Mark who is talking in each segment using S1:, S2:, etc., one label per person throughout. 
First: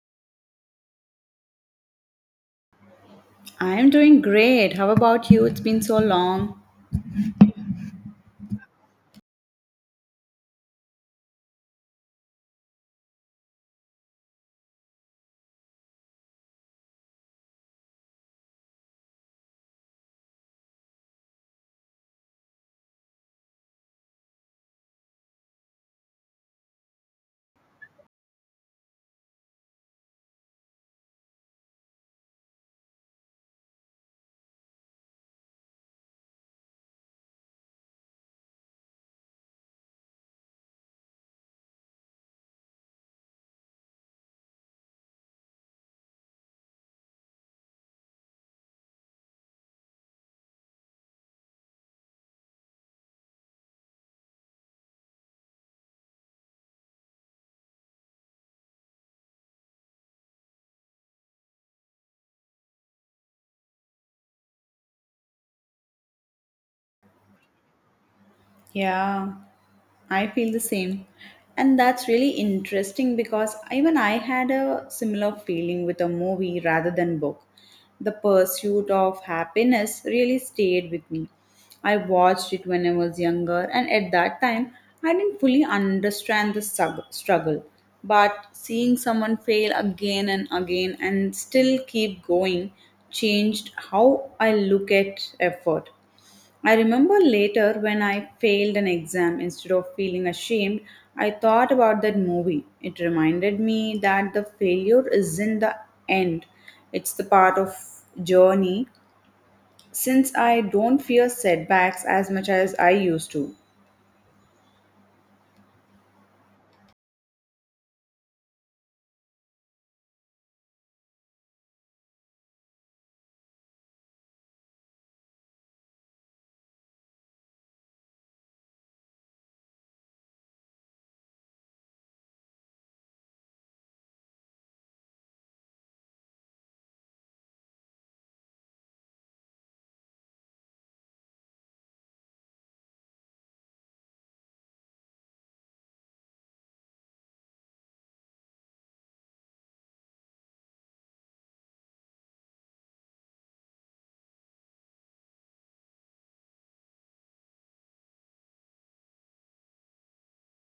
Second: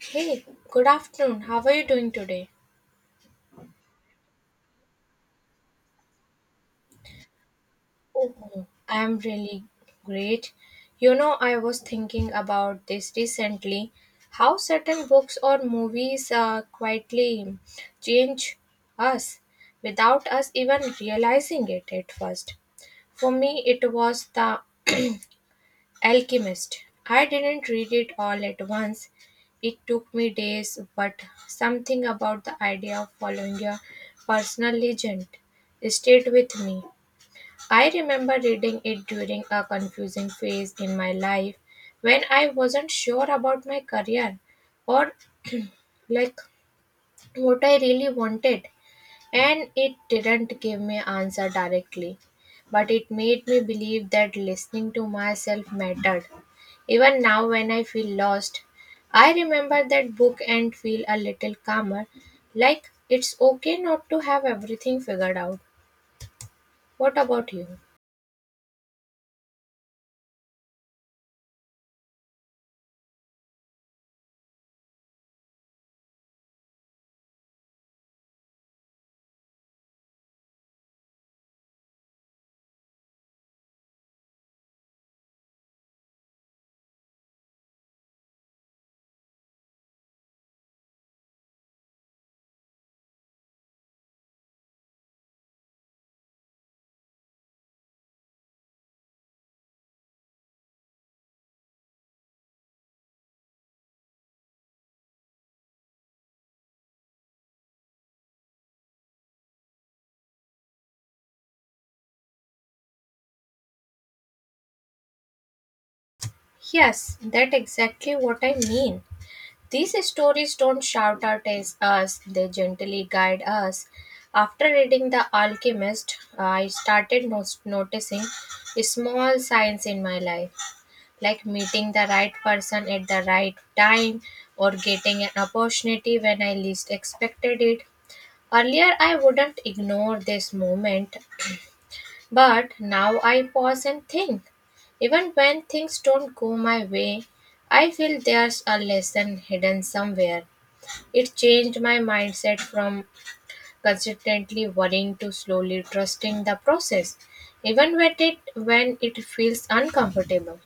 S1: Hey, good afternoon. How are you doing today?
S2: I am doing great. How about you? It's been so long.
S1: Oh, I am really great. You know, I was thinking about this recently how certain books or movies quietly change us without us even realizing it at first. For me, it was the Alchemist. I didn't read it all at once. It took me days, but something about the idea of following a personal legend stayed with me. I remember reading it during a confusing phase in my life when I wasn't sure about my career or like what I really wanted. And it didn't give me answer directly, but it made me believe that listening to myself mattered. Even now when I feel lost, I remember that book and feel a little calmer, like it's okay not to have everything figured out. What about you?
S2: Yeah, I feel the same. And that's really interesting because even I had a similar feeling with a movie rather than book. The Pursuit of Happiness really stayed with me. I watched it when I was younger, and at that time, I didn't fully understand the struggle. But seeing someone fail again and again and still keep going changed how I look at effort. I remember later when I failed an exam, instead of feeling ashamed, I thought about that movie. It reminded me that the failure isn't the end, it's the part of journey since I don't fear setbacks as much as I used to.
S1: Yes, that's exactly what I mean. These stories don't shout out at us, they gently guide us. After reading The Alchemist, I started noticing small signs in my life, like meeting the right person at the right time or getting an opportunity when I least expected it. Earlier, I wouldn't ignore this moment, but now I pause and think. Even when things don't go my way, I feel there's a lesson hidden somewhere. It changed my mindset from consistently worrying to slowly trusting the process, even when it feels uncomfortable.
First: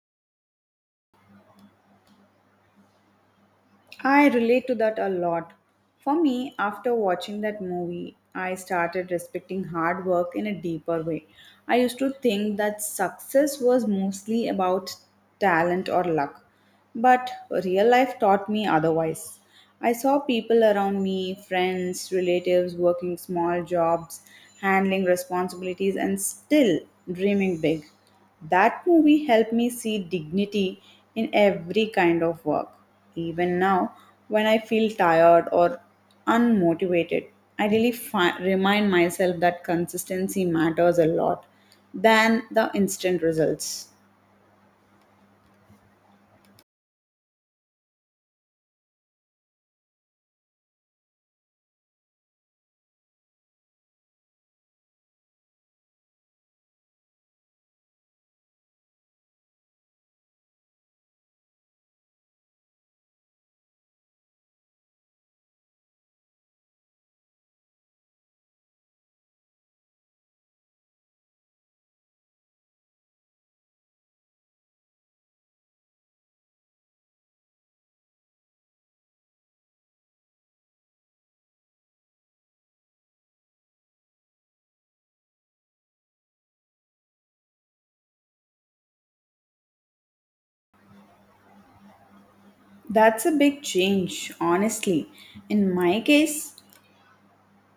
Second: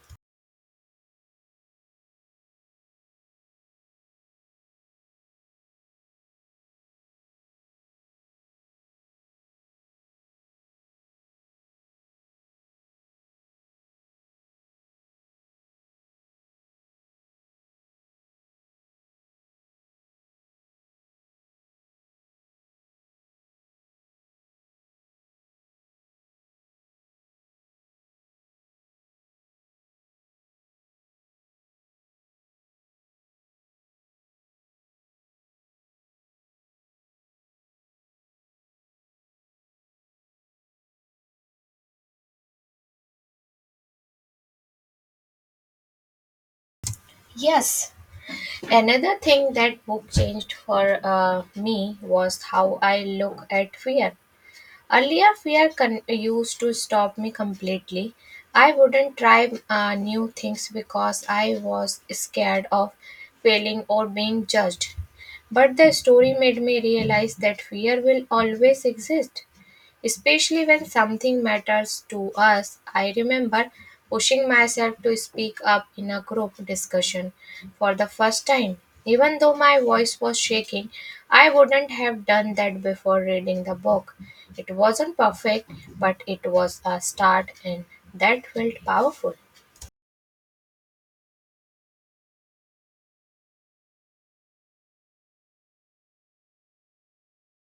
S2: I relate to that a lot. For me, after watching that movie, I started respecting hard work in a deeper way. I used to think that success was mostly about talent or luck, but real life taught me otherwise. I saw people around me, friends, relatives working small jobs, handling responsibilities, and still dreaming big. That movie helped me see dignity in every kind of work. Even now, when I feel tired or unmotivated, I remind myself that consistency matters a lot than the instant results.
S1: Yes, another thing that book changed for me was how I look at fear. Earlier, used to stop me completely. I wouldn't try new things because I was scared of failing or being judged. But the story made me realize that fear will always exist. Especially when something matters to us, I remember pushing myself to speak up in a group discussion for the first time. Even though my voice was shaking, I wouldn't have done that before reading the book. It wasn't perfect, but it was a start, and that felt powerful.
S2: That's a big change, honestly. In my case,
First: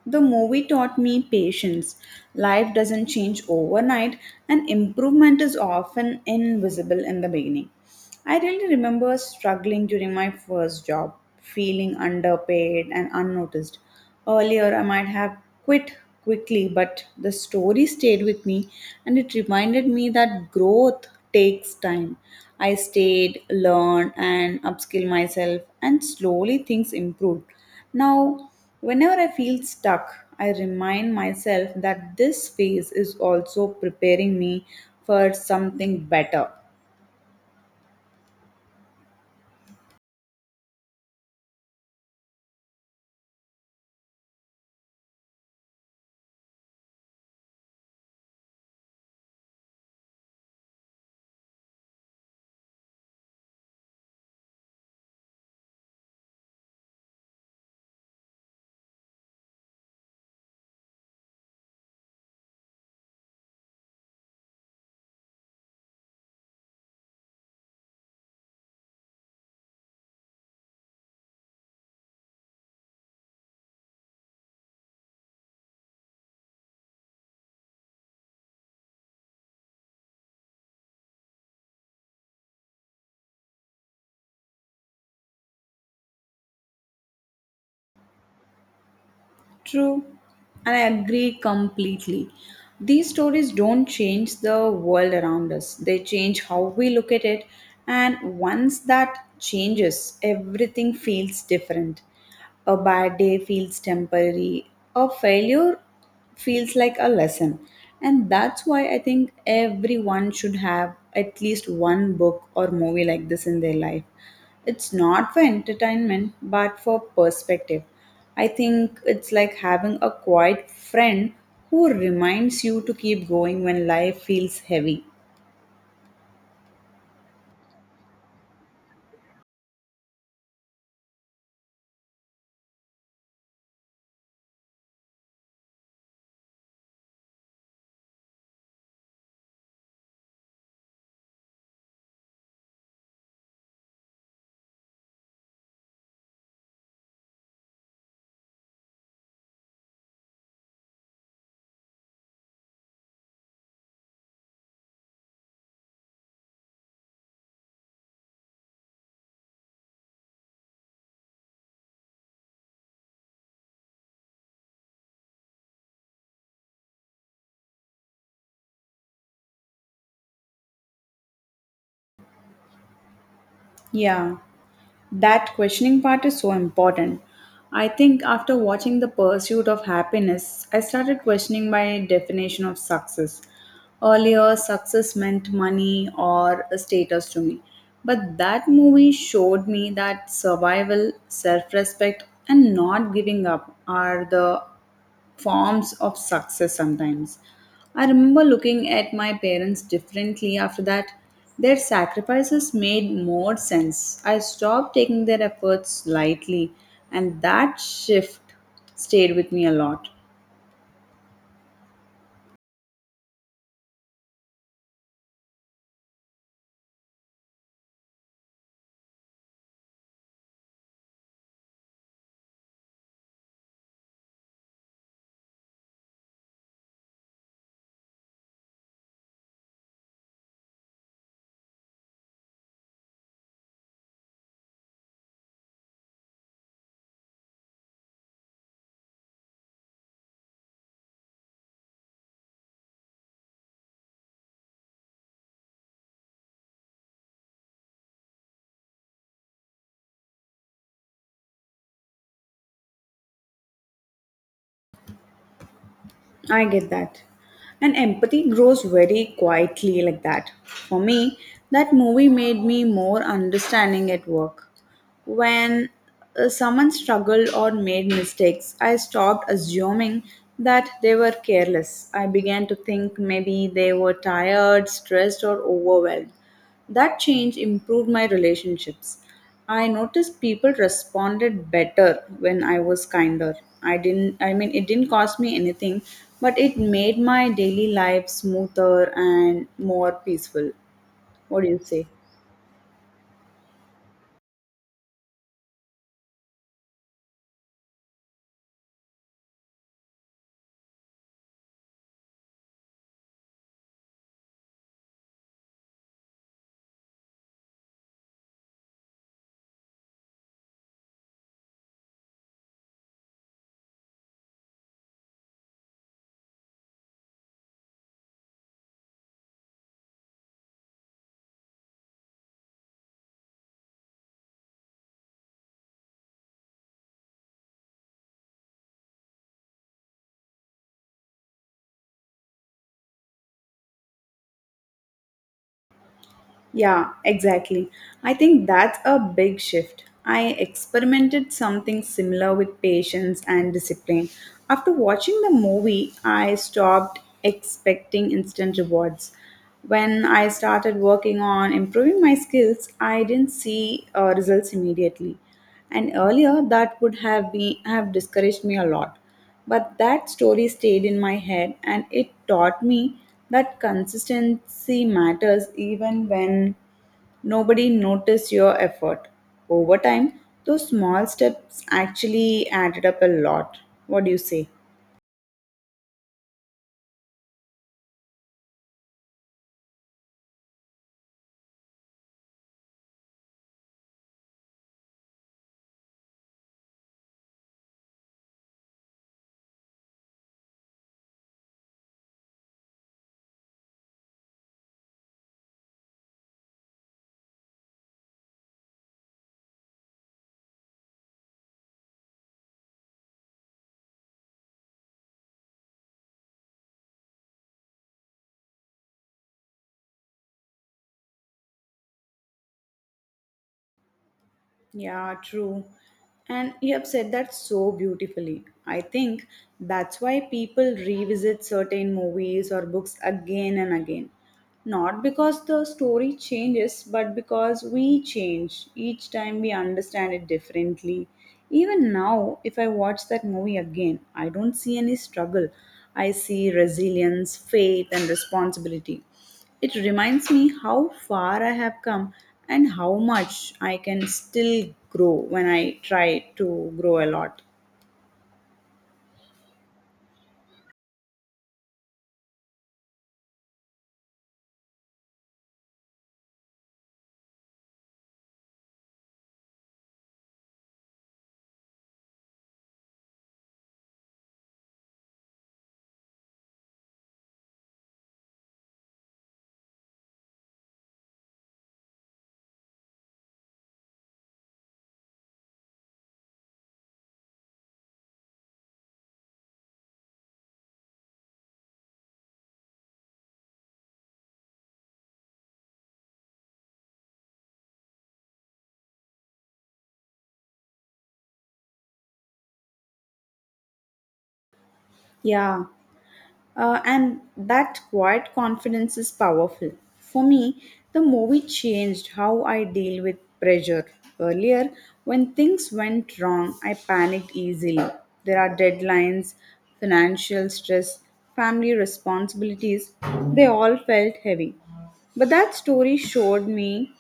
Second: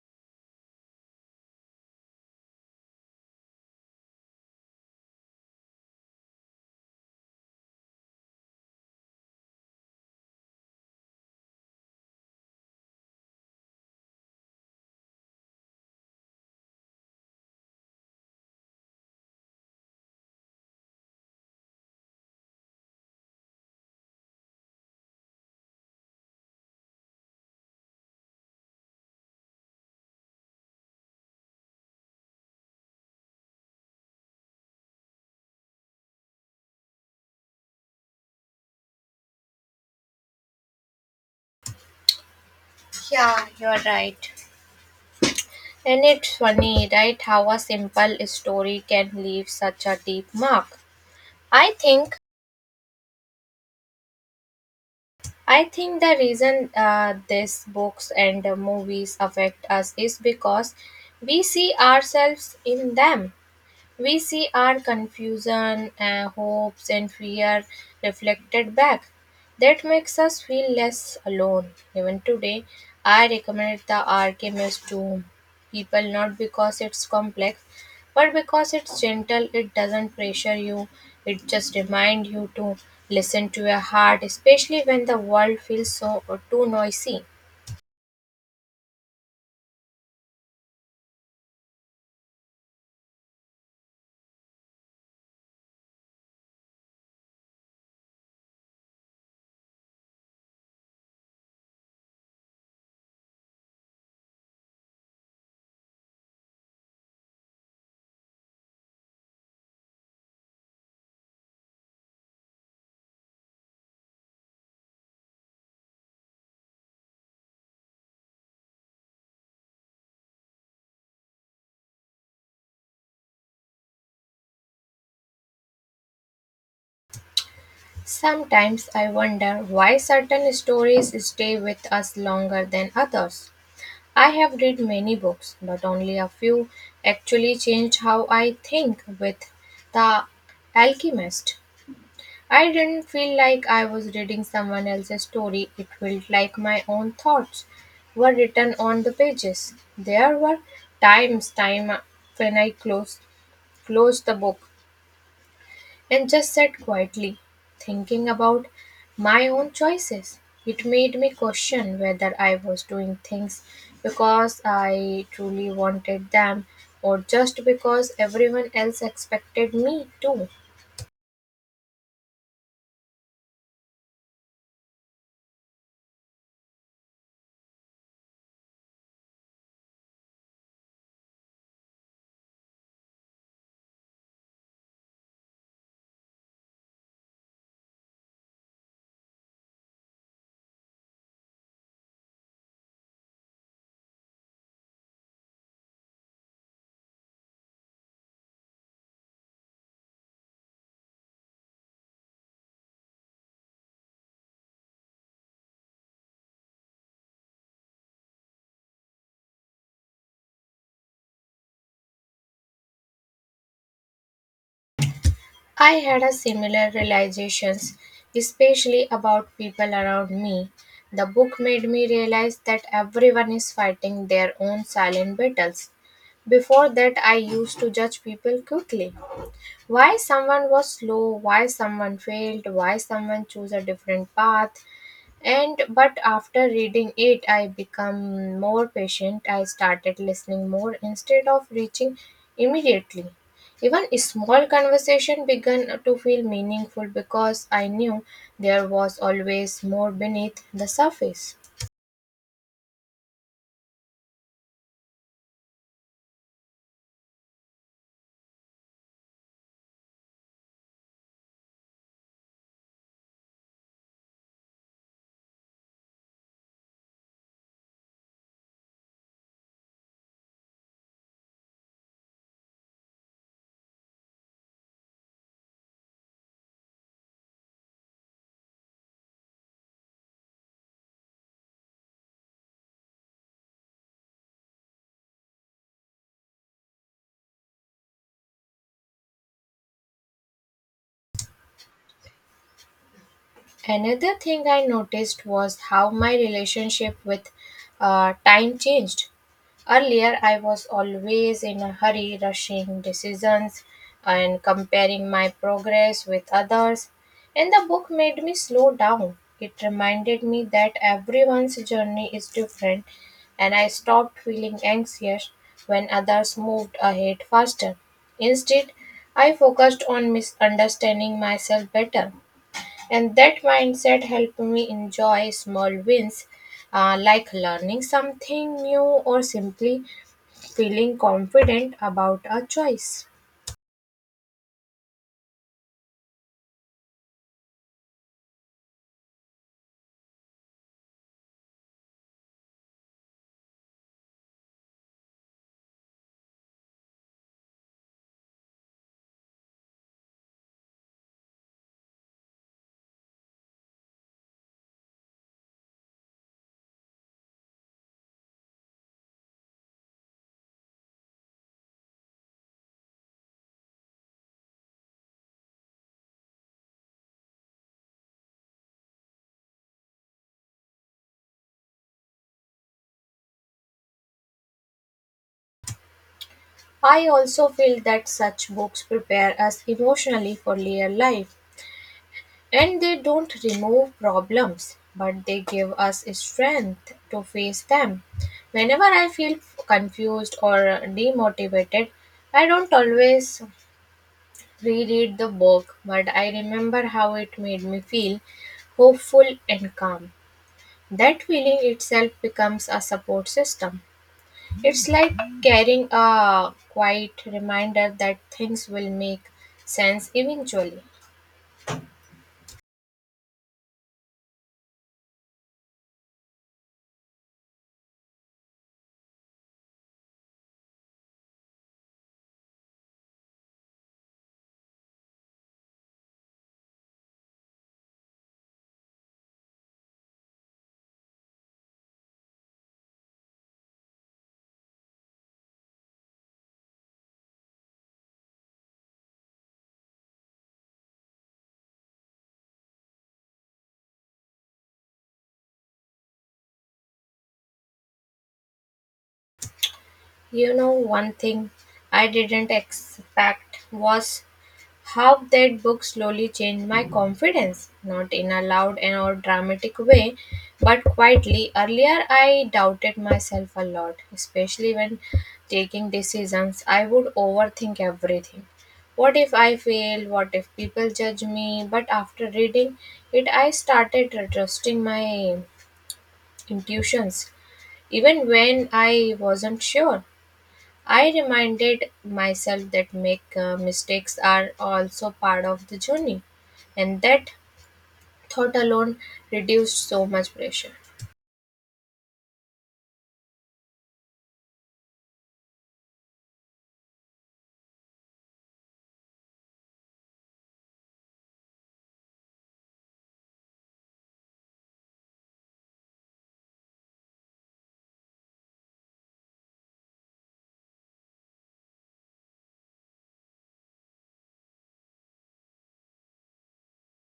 S2: the movie taught me patience. Life doesn't change overnight, and improvement is often invisible in the beginning. I really remember struggling during my first job, feeling underpaid and unnoticed. Earlier, I might have quit quickly, but the story stayed with me and it reminded me that growth takes time. I stayed, learned, and upskilled myself, and slowly things improved. Now, whenever I feel stuck, I remind myself that this phase is also preparing me for something better.
S1: Yeah, you're right. And it's funny, right, how a simple story can leave such a deep mark. I think I think the reason these books and movies affect us is because we see ourselves in them. We see our confusion, hopes, and fear reflected back. That makes us feel less alone. Even today, I recommend The Alchemist to people not because it's complex, but because it's gentle. It doesn't pressure you, it just reminds you to listen to your heart, especially when the world feels so or too noisy.
S2: True, and I agree completely. These stories don't change the world around us, they change how we look at it, and once that changes, everything feels different. A bad day feels temporary. A failure feels like a lesson. And that's why I think everyone should have at least one book or movie like this in their life. It's not for entertainment, but for perspective. I think it's like having a quiet friend who reminds you to keep going when life feels heavy.
S1: Sometimes I wonder why certain stories stay with us longer than others. I have read many books, but only a few actually changed how I think. With The Alchemist, I didn't feel like I was reading someone else's story, it felt like my own thoughts were written on the pages. There were times time when I closed the book and just sat quietly, thinking about my own choices. It made me question whether I was doing things because I truly wanted them or just because everyone else expected me to.
S2: Yeah. That questioning part is so important. I think after watching The Pursuit of Happiness, I started questioning my definition of success. Earlier, success meant money or a status to me. But that movie showed me that survival, self respect, and not giving up are the forms of success sometimes. I remember looking at my parents differently after that. Their sacrifices made more sense. I stopped taking their efforts lightly, and that shift stayed with me a lot.
S1: I had a similar realizations, especially about people around me. The book made me realize that everyone is fighting their own silent battles. Before that, I used to judge people quickly, why someone was slow, why someone failed, why someone chose a different path. And but after reading it, I become more patient. I started listening more instead of reaching immediately. Even a small conversation began to feel meaningful because I knew there was always more beneath the surface.
S2: I get that. And empathy grows very quietly like that. For me, that movie made me more understanding at work. When someone struggled or made mistakes, I stopped assuming that they were careless. I began to think maybe they were tired, stressed, or overwhelmed. That change improved my relationships. I noticed people responded better when I was kinder. I mean it didn't cost me anything, but it made my daily life smoother and more peaceful. What do you say?
S1: Another thing I noticed was how my relationship with time changed. Earlier, I was always in a hurry, rushing decisions and comparing my progress with others, and the book made me slow down. It reminded me that everyone's journey is different, and I stopped feeling anxious when others moved ahead faster. Instead, I focused on misunderstanding myself better, and that mindset helped me enjoy small wins like learning something new or simply feeling confident about our choice.
S2: Yeah, exactly. I think that's a big shift. I experimented something similar with patience and discipline. After watching the movie, I stopped expecting instant rewards. When I started working on improving my skills, I didn't see results immediately. And earlier, that would have discouraged me a lot. But that story stayed in my head, and it taught me that consistency matters even when nobody noticed your effort. Over time, those small steps actually added up a lot. What do you say?
S1: I also feel that such books prepare us emotionally for real life, and they don't remove problems but they give us strength to face them. Whenever I feel confused or demotivated, I don't always reread the book but I remember how it made me feel hopeful and calm. That feeling itself becomes a support system. It's like carrying a quiet reminder that things will make sense eventually.
S2: Yeah, true. And you have said that so beautifully. I think that's why people revisit certain movies or books again and again. Not because the story changes, but because we change. Each time we understand it differently. Even now, if I watch that movie again, I don't see any struggle. I see resilience, faith, and responsibility. It reminds me how far I have come and how much I can still grow when I try to grow a lot.
S1: You know, one thing I didn't expect was how that book slowly changed my confidence, not in a loud and or dramatic way, but quietly. Earlier, I doubted myself a lot, especially when taking decisions. I would overthink everything. What if I fail? What if people judge me? But after reading it, I started trusting my intuitions, even when I wasn't sure. I reminded myself that make mistakes are also part of the journey, and that thought alone reduced so much pressure.
S2: Yeah, and that quiet confidence is powerful. For me, the movie changed how I deal with pressure. Earlier, when things went wrong, I panicked easily. There are deadlines, financial stress, family responsibilities, they all felt heavy. But that story showed me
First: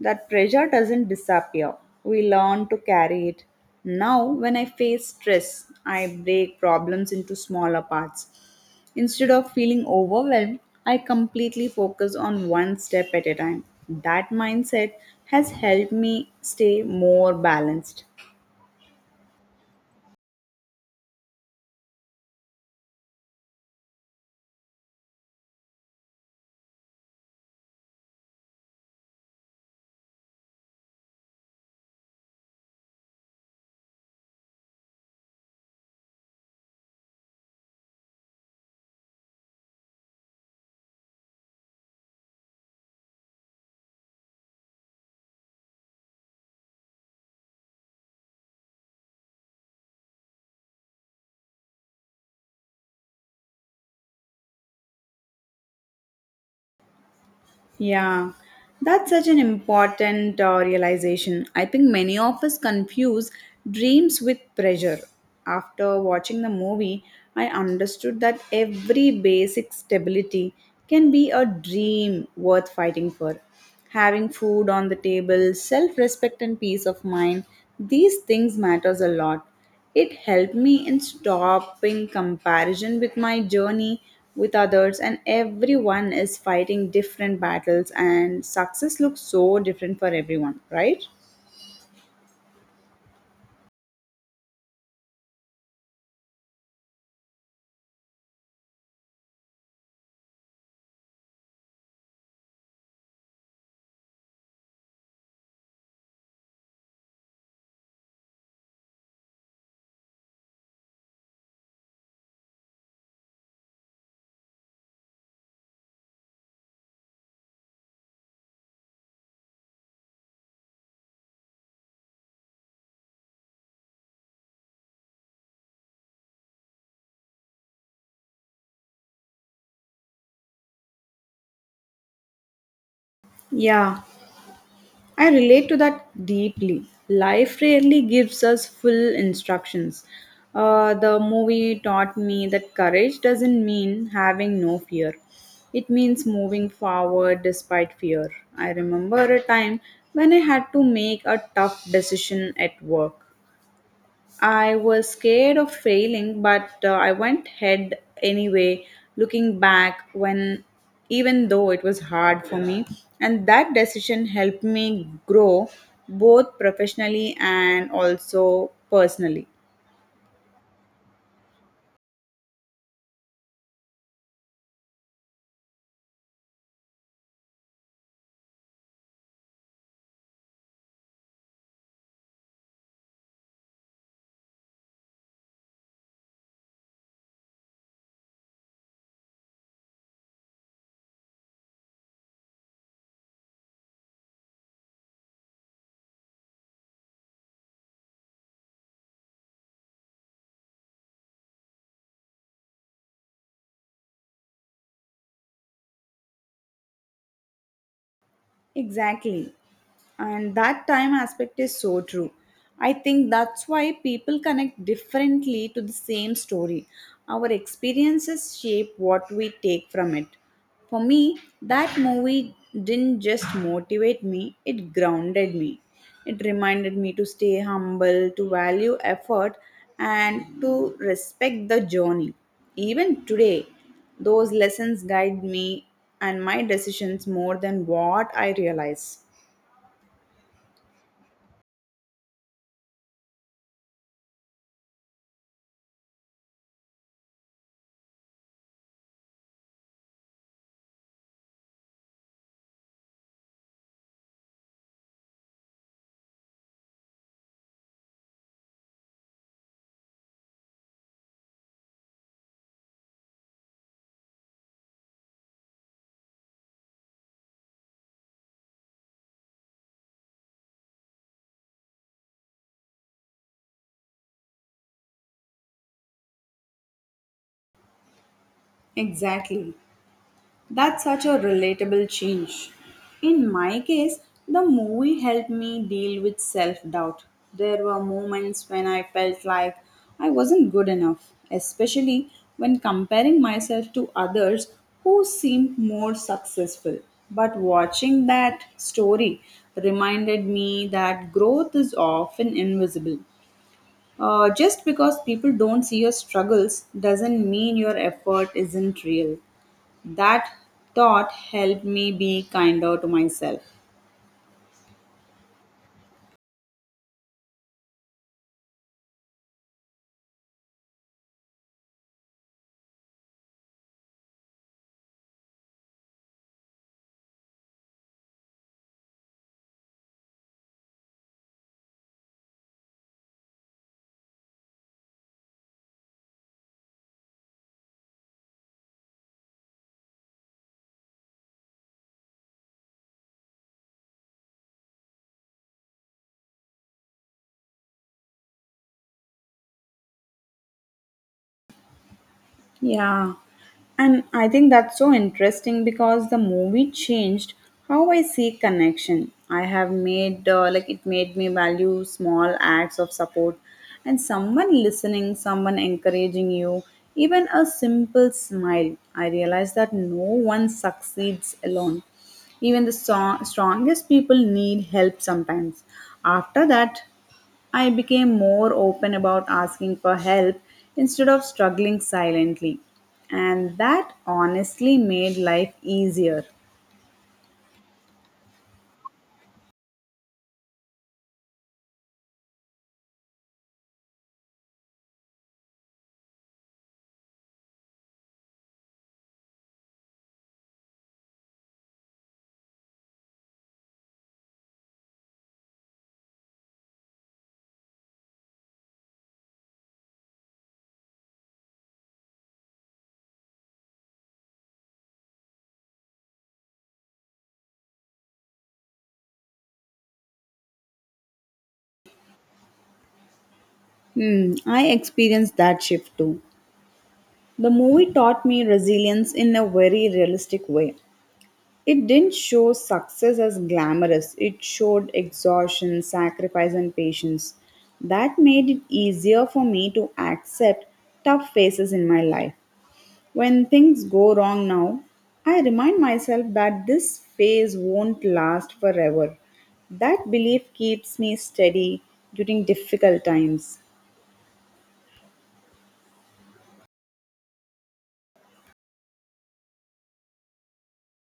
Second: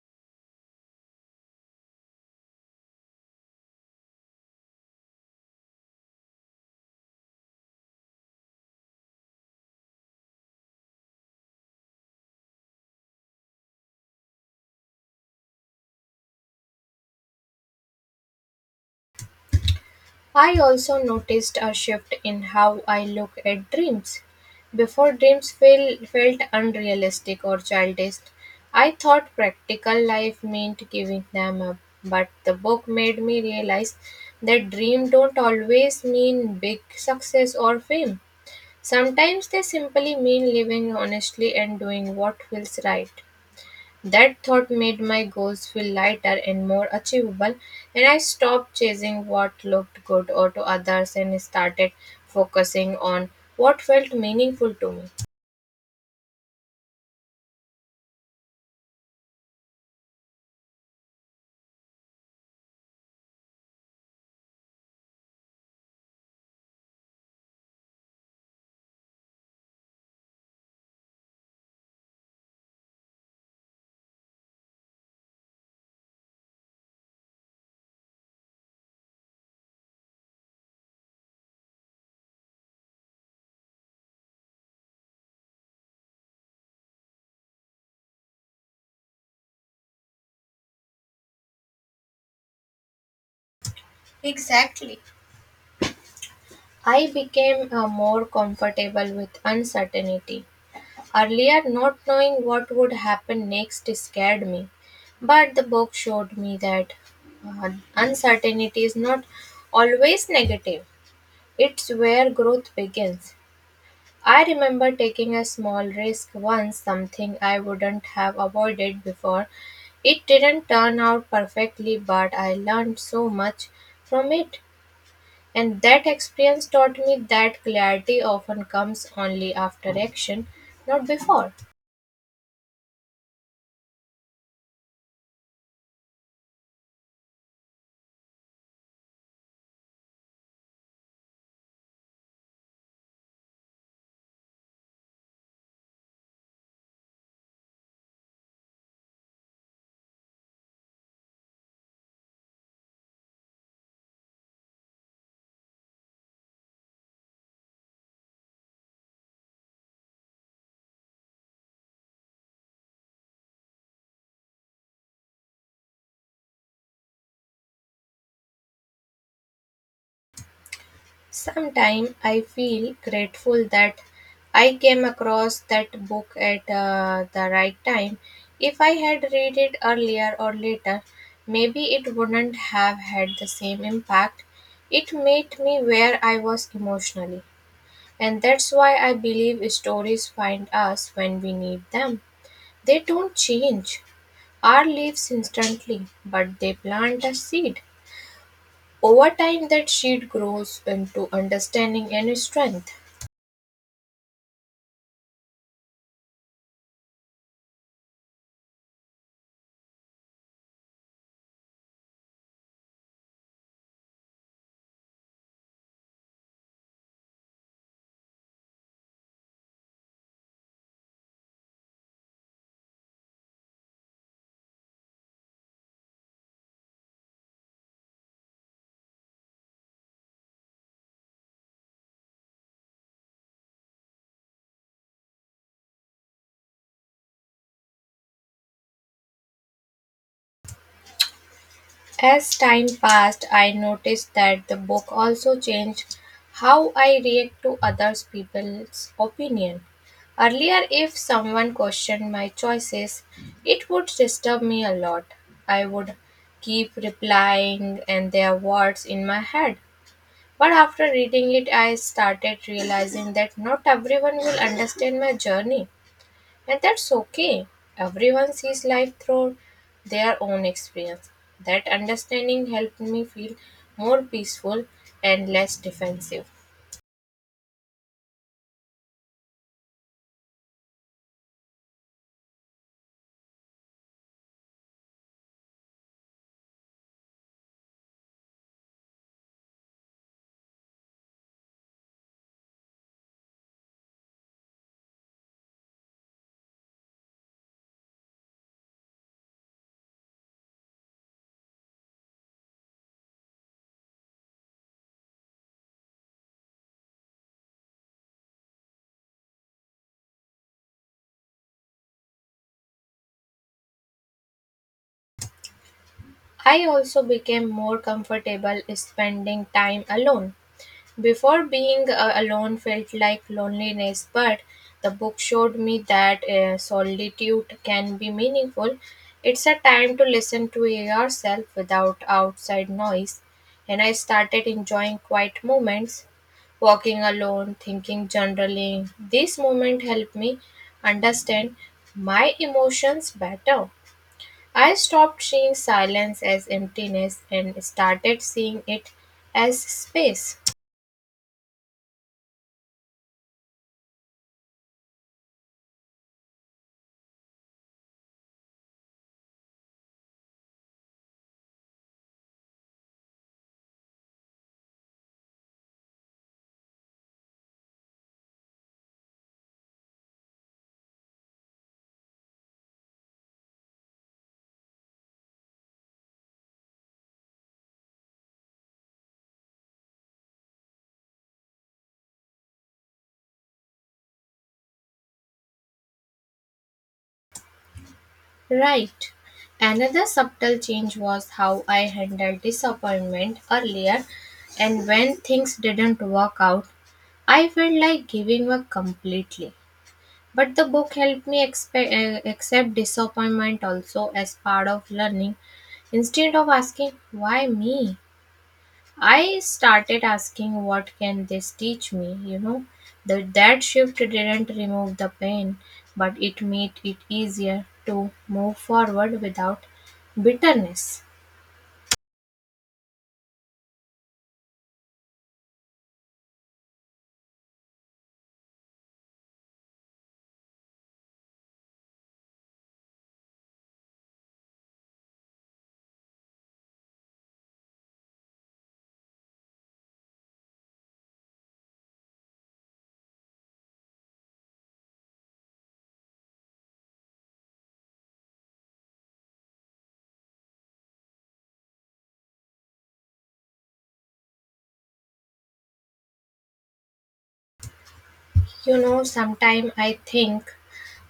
S2: that pressure doesn't disappear. We learn to carry it. Now, when I face stress, I break problems into smaller parts. Instead of feeling overwhelmed, I completely focus on one step at a time. That mindset has helped me stay more balanced.
S1: I also noticed a shift in how I look at dreams. Before felt unrealistic or childish, I thought practical life meant giving them up. But the book made me realize that dreams don't always mean big success or fame. Sometimes they simply mean living honestly and doing what feels right. That thought made my goals feel lighter and more achievable, and I stopped chasing what looked good or to others and started focusing on what felt meaningful to me.
S2: Yeah, that's such an important realization. I think many of us confuse dreams with pressure. After watching the movie, I understood that every basic stability can be a dream worth fighting for. Having food on the table, self-respect and peace of mind, these things matters a lot. It helped me in stopping comparison with my journey with others, and everyone is fighting different battles, and success looks so different for everyone, right?
S1: Exactly. I became more comfortable with uncertainty. Earlier, not knowing what would happen next scared me, but the book showed me that uh, uncertainty is not always negative, it's where growth begins. I remember taking a small risk once, something I wouldn't have avoided before. It didn't turn out perfectly, but I learned so much from it. And that experience taught me that clarity often comes only after action, not before.
S2: Yeah, I relate to that deeply. Life rarely gives us full instructions. The movie taught me that courage doesn't mean having no fear, it means moving forward despite fear. I remember a time when I had to make a tough decision at work. I was scared of failing, but I went ahead anyway, looking back when even though it was hard for me, and that decision helped me grow both professionally and also personally.
S1: Sometimes I feel grateful that I came across that book at the right time. If I had read it earlier or later, maybe it wouldn't have had the same impact. It made me where I was emotionally. And that's why I believe stories find us when we need them. They don't change our leaves instantly, but they plant a seed. Over time, that seed grows into understanding and strength.
S2: Exactly. And that time aspect is so true. I think that's why people connect differently to the same story. Our experiences shape what we take from it. For me, that movie didn't just motivate me, it grounded me. It reminded me to stay humble, to value effort, and to respect the journey. Even today, those lessons guide me and my decisions more than what I realize.
S1: As time passed, I noticed that the book also changed how I react to others people's opinion. Earlier, if someone questioned my choices, it would disturb me a lot. I would keep replying and their words in my head. But after reading it, I started realizing that not everyone will understand my journey. And that's okay. Everyone sees life through their own experience. That understanding helped me feel more peaceful and less defensive.
S2: Exactly. That's such a relatable change. In my case, the movie helped me deal with self doubt. There were moments when I felt like I wasn't good enough, especially when comparing myself to others who seemed more successful. But watching that story reminded me that growth is often invisible. Just because people don't see your struggles doesn't mean your effort isn't real. That thought helped me be kinder to myself.
S1: I also became more comfortable spending time alone. Before being alone felt like loneliness, but the book showed me that solitude can be meaningful. It's a time to listen to yourself without outside noise, and I started enjoying quiet moments, walking alone, thinking, journaling. This moment helped me understand my emotions better. I stopped seeing silence as emptiness and started seeing it as space.
S2: Yeah, and I think that's so interesting because the movie changed how I see connection. I have made like it made me value small acts of support and someone listening, someone encouraging you, even a simple smile. I realized that no one succeeds alone. Even the strongest people need help sometimes. After that, I became more open about asking for help instead of struggling silently. And that honestly made life easier.
S1: Right. Another subtle change was how I handled disappointment earlier, and when things didn't work out, I felt like giving up completely. But the book helped me accept disappointment also as part of learning instead of asking, why me? I started asking what can this teach me. The, that shift didn't remove the pain, but it made it easier to move forward without bitterness.
S2: Hmm, I experienced that shift too. The movie taught me resilience in a very realistic way. It didn't show success as glamorous, it showed exhaustion, sacrifice, and patience. That made it easier for me to accept tough phases in my life. When things go wrong now, I remind myself that this phase won't last forever. That belief keeps me steady during difficult times.
S1: You know, sometimes I think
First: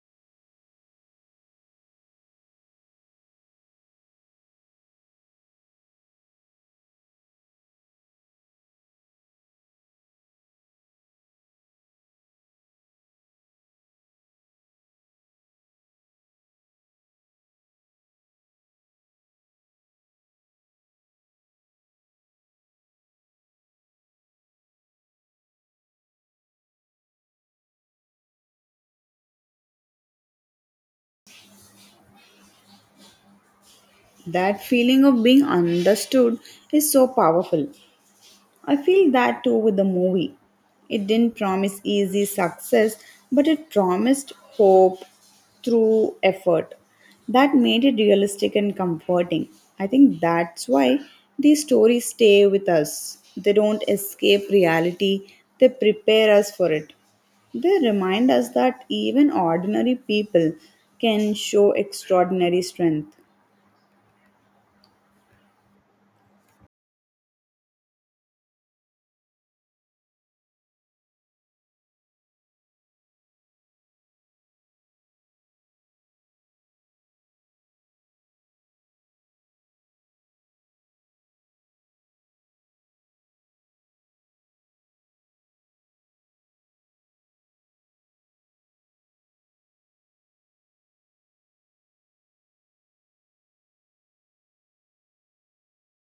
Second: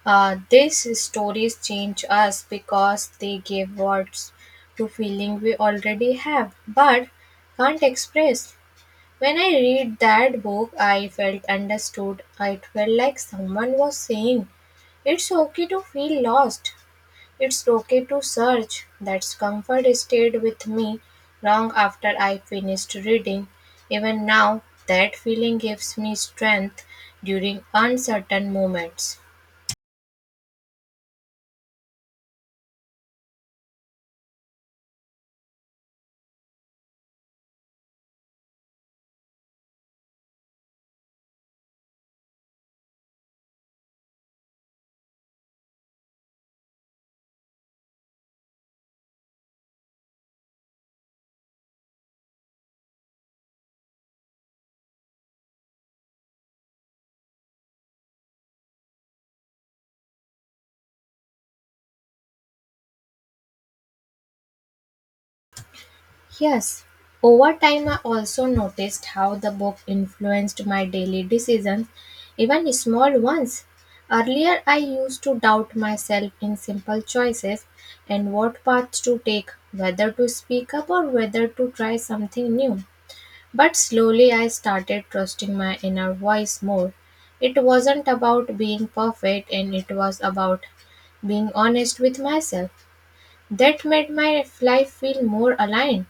S1: these stories change us because they give words to feeling we already have but can't express. When I read that book, I felt understood. It felt like someone was saying, it's okay to feel lost. It's okay to search. That comfort stayed with me long after I finished reading. Even now, that feeling gives me strength during uncertain moments.
S2: That feeling of being understood is so powerful. I feel that too with the movie. It didn't promise easy success, but it promised hope through effort. That made it realistic and comforting. I think that's why these stories stay with us. They don't escape reality, they prepare us for it. They remind us that even ordinary people can show extraordinary strength.
S1: Yes, over time I also noticed how the book influenced my daily decisions, even small ones. Earlier, I used to doubt myself in simple choices and what path to take, whether to speak up or whether to try something new. But slowly, I started trusting my inner voice more. It wasn't about being perfect and it was about being honest with myself. That made my life feel more aligned.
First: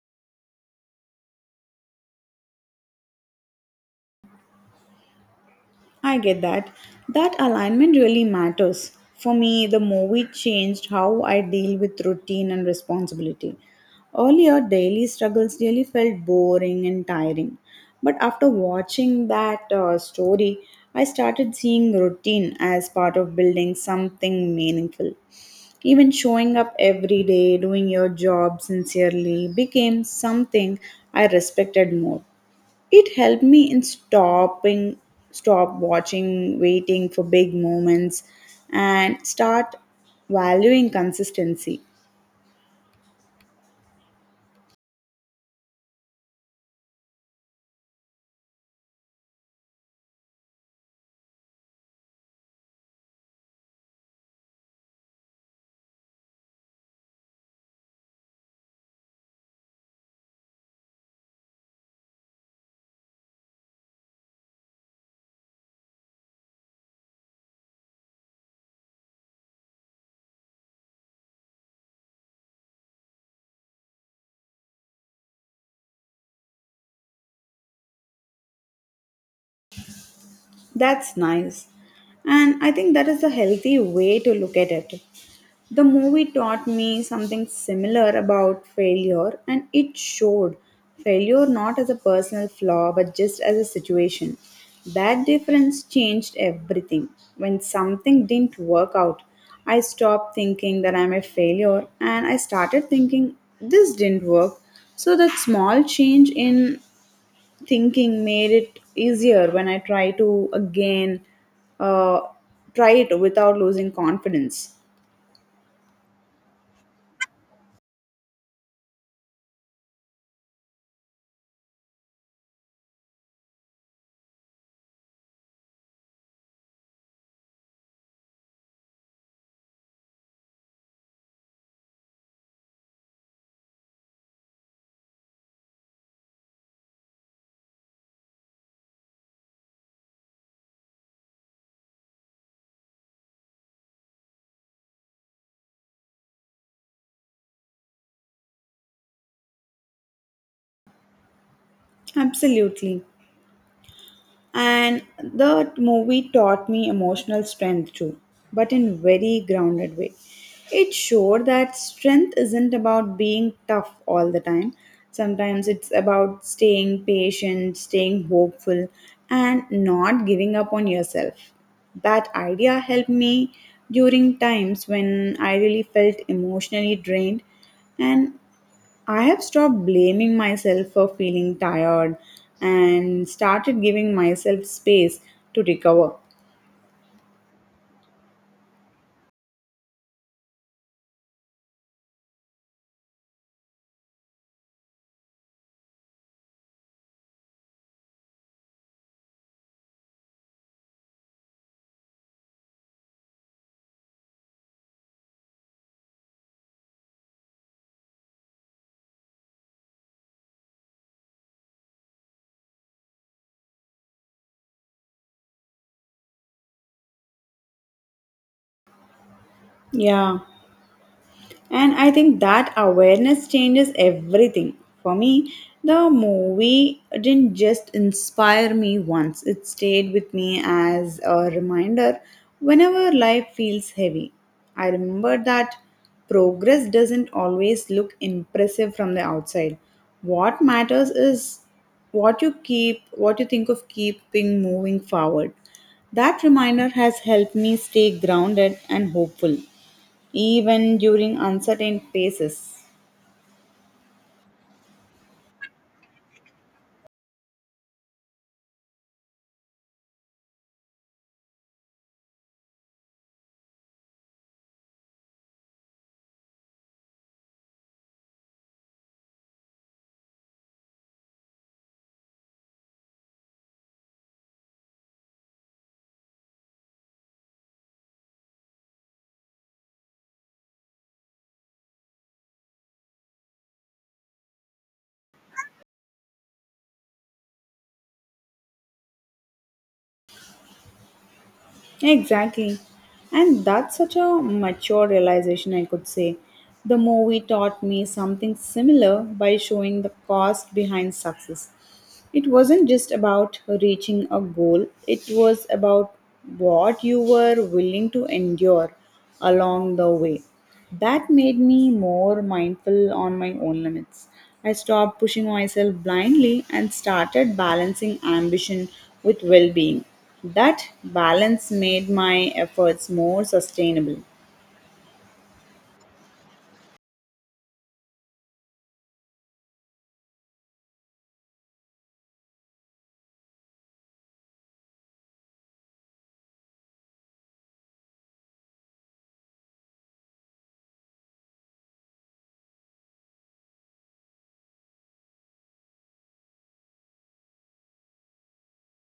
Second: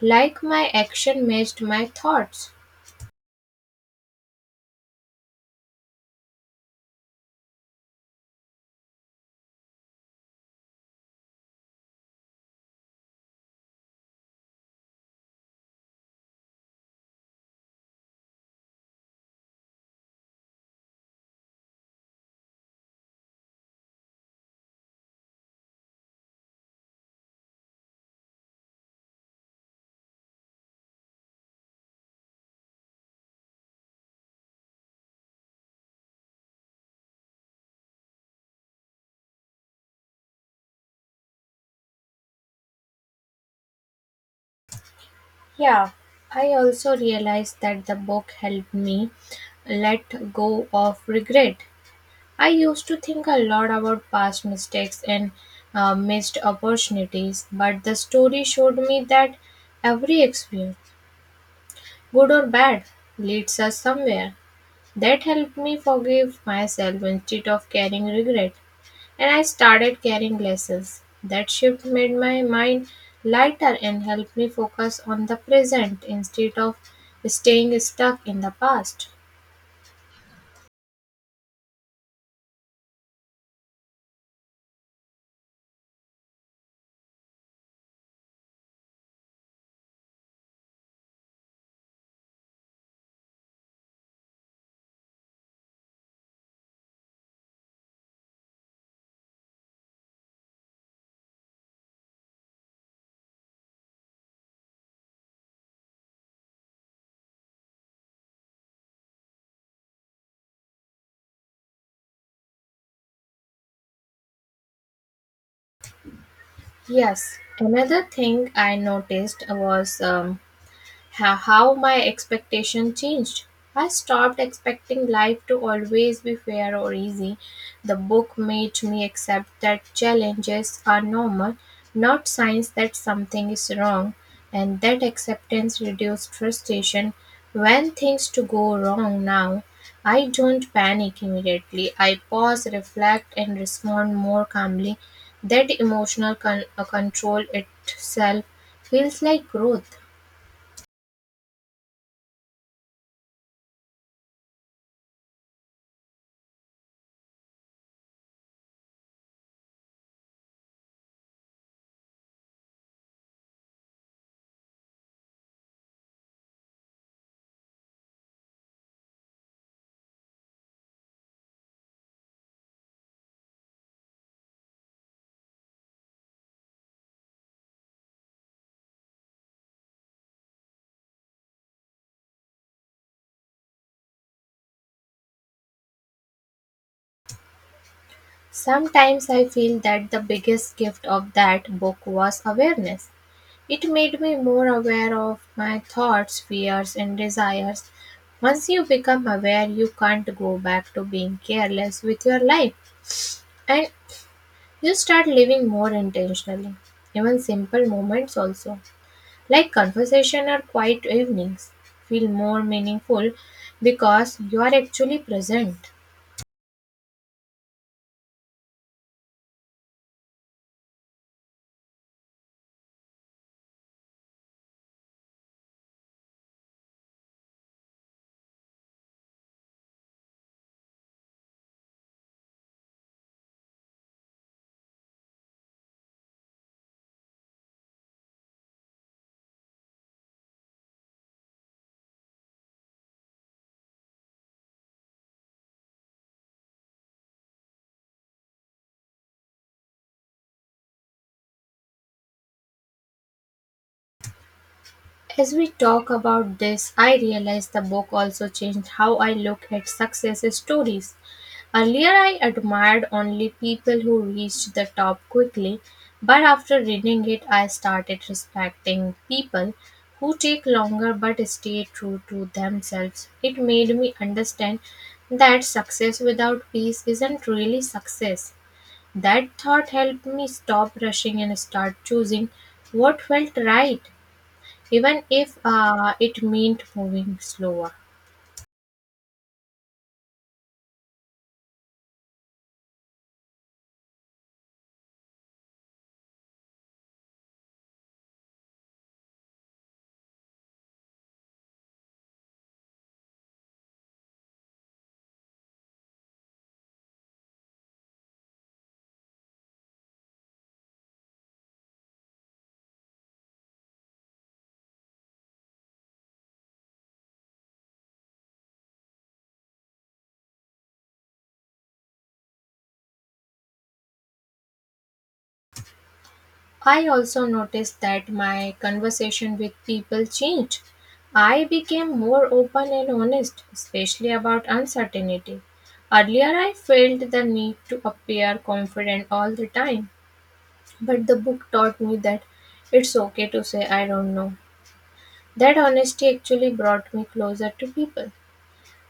S1: Like my action matched my thoughts.
S2: I get that. That alignment really matters. For me, the movie changed how I deal with routine and responsibility. Earlier, daily struggles really felt boring and tiring. But after watching that story, I started seeing routine as part of building something meaningful. Even showing up every day, doing your job sincerely became something I respected more. It helped me in stopping stop watching waiting for big moments and start valuing consistency.
S1: Yeah, I also realized that the book helped me let go of regret. I used to think a lot about past mistakes and missed opportunities, but the story showed me that every experience, good or bad, leads us somewhere. That helped me forgive myself instead of carrying regret, and I started carrying glasses. That shift made my mind lighter and helped me focus on the present instead of staying stuck in the past.
S2: That's nice. And I think that is a healthy way to look at it. The movie taught me something similar about failure, and it showed failure not as a personal flaw but just as a situation. That difference changed everything. When something didn't work out, I stopped thinking that I'm a failure and I started thinking this didn't work. So, that small change in thinking made it easier when I try to again uh, try it without losing confidence.
S1: Yes, another thing I noticed was how my expectation changed. I stopped expecting life to always be fair or easy. The book made me accept that challenges are normal, not signs that something is wrong, and that acceptance reduced frustration when things to go wrong now. I don't panic immediately. I pause, reflect, and respond more calmly. That control itself feels like growth.
S2: Absolutely. And the movie taught me emotional strength too, but in very grounded way. It showed that strength isn't about being tough all the time, sometimes it's about staying patient, staying hopeful, and not giving up on yourself. That idea helped me during times when I really felt emotionally drained, and I have stopped blaming myself for feeling tired and started giving myself space to recover.
S1: Sometimes I feel that the biggest gift of that book was awareness. It made me more aware of my thoughts, fears, and desires. Once you become aware, you can't go back to being careless with your life and you start living more intentionally. Even simple moments, also, like conversation or quiet evenings, feel more meaningful because you are actually present.
S2: Yeah, and I think that awareness changes everything. For me, the movie didn't just inspire me once, it stayed with me as a reminder whenever life feels heavy. I remember that progress doesn't always look impressive from the outside. What matters is what you keep, what you think of keeping moving forward. That reminder has helped me stay grounded and hopeful even during uncertain phases.
S1: As we talk about this, I realize the book also changed how I look at success stories. Earlier, I admired only people who reached the top quickly, but after reading it, I started respecting people who take longer but stay true to themselves. It made me understand that success without peace isn't really success. That thought helped me stop rushing and start choosing what felt right even if it meant moving slower.
S2: Exactly. And that's such a mature realization, I could say. The movie taught me something similar by showing the cost behind success. It wasn't just about reaching a goal, it was about what you were willing to endure along the way. That made me more mindful on my own limits. I stopped pushing myself blindly and started balancing ambition with well being. That balance made my efforts more sustainable.
S1: I also noticed that my conversation with people changed. I became more open and honest, especially about uncertainty. Earlier, I felt the need to appear confident all the time, but the book taught me that it's okay to say I don't know. That honesty actually brought me closer to people.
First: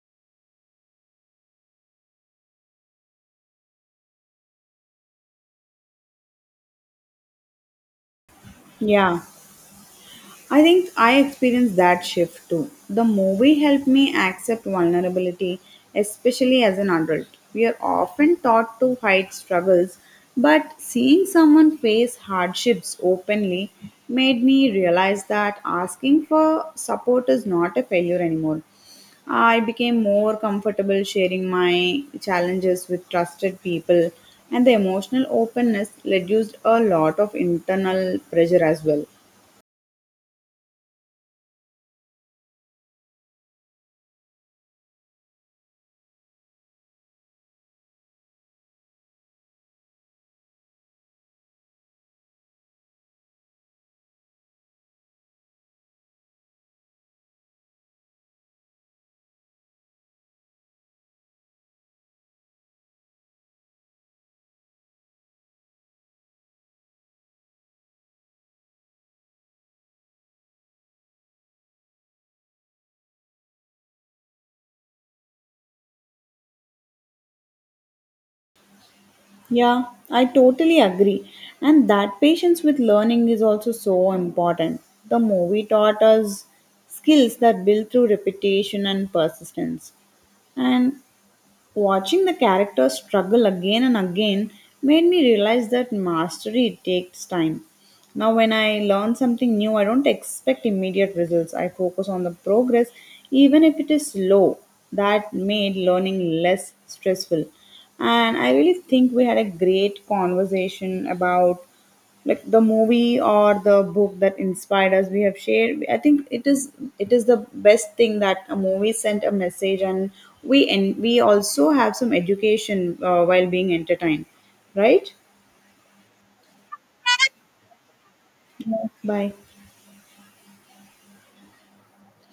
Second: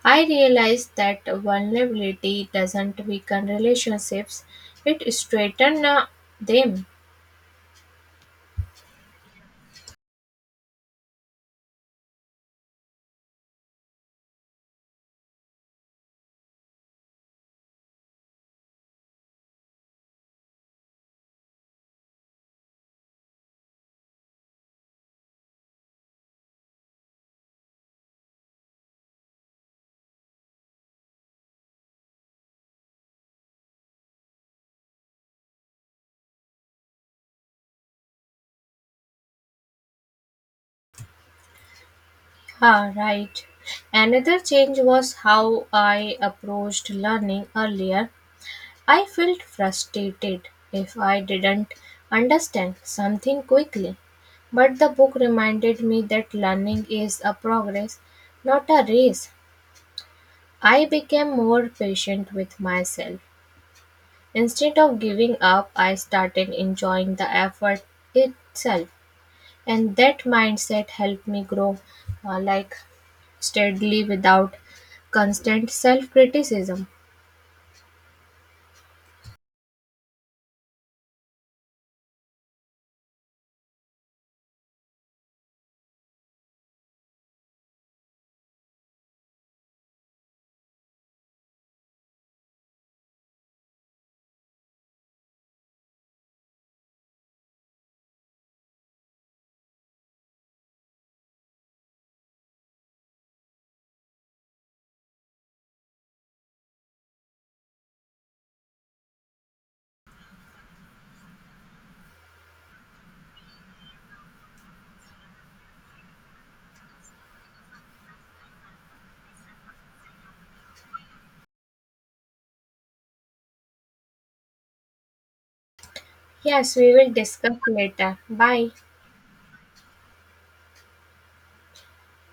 S1: I realized that vulnerability doesn't weaken relationships, it strengthens them.
S2: Yeah, I think I experienced that shift too. The movie helped me accept vulnerability, especially as an adult. We are often taught to hide struggles, but seeing someone face hardships openly made me realize that asking for support is not a failure anymore. I became more comfortable sharing my challenges with trusted people, and the emotional openness reduced a lot of internal pressure as well.
S1: Ah, right. Another change was how I approached learning earlier. I felt frustrated if I didn't understand something quickly. But the book reminded me that learning is a progress, not a race. I became more patient with myself. Instead of giving up, I started enjoying the effort itself, and that mindset helped me grow uh, like steadily without constant self criticism.
S2: Yeah, I totally agree. And that patience with learning is also so important. The movie taught us skills that build through repetition and persistence. And watching the characters struggle again and again made me realize that mastery takes time. Now, when I learn something new, I don't expect immediate results. I focus on the progress, even if it is slow. That made learning less stressful. And I really think we had a great conversation about the movie or the book that inspired us we have shared. I think it is the best thing that a movie sent a message, and we also have some education while being entertained, right?
S1: Yes, we will discuss later. Bye.
S2: Bye.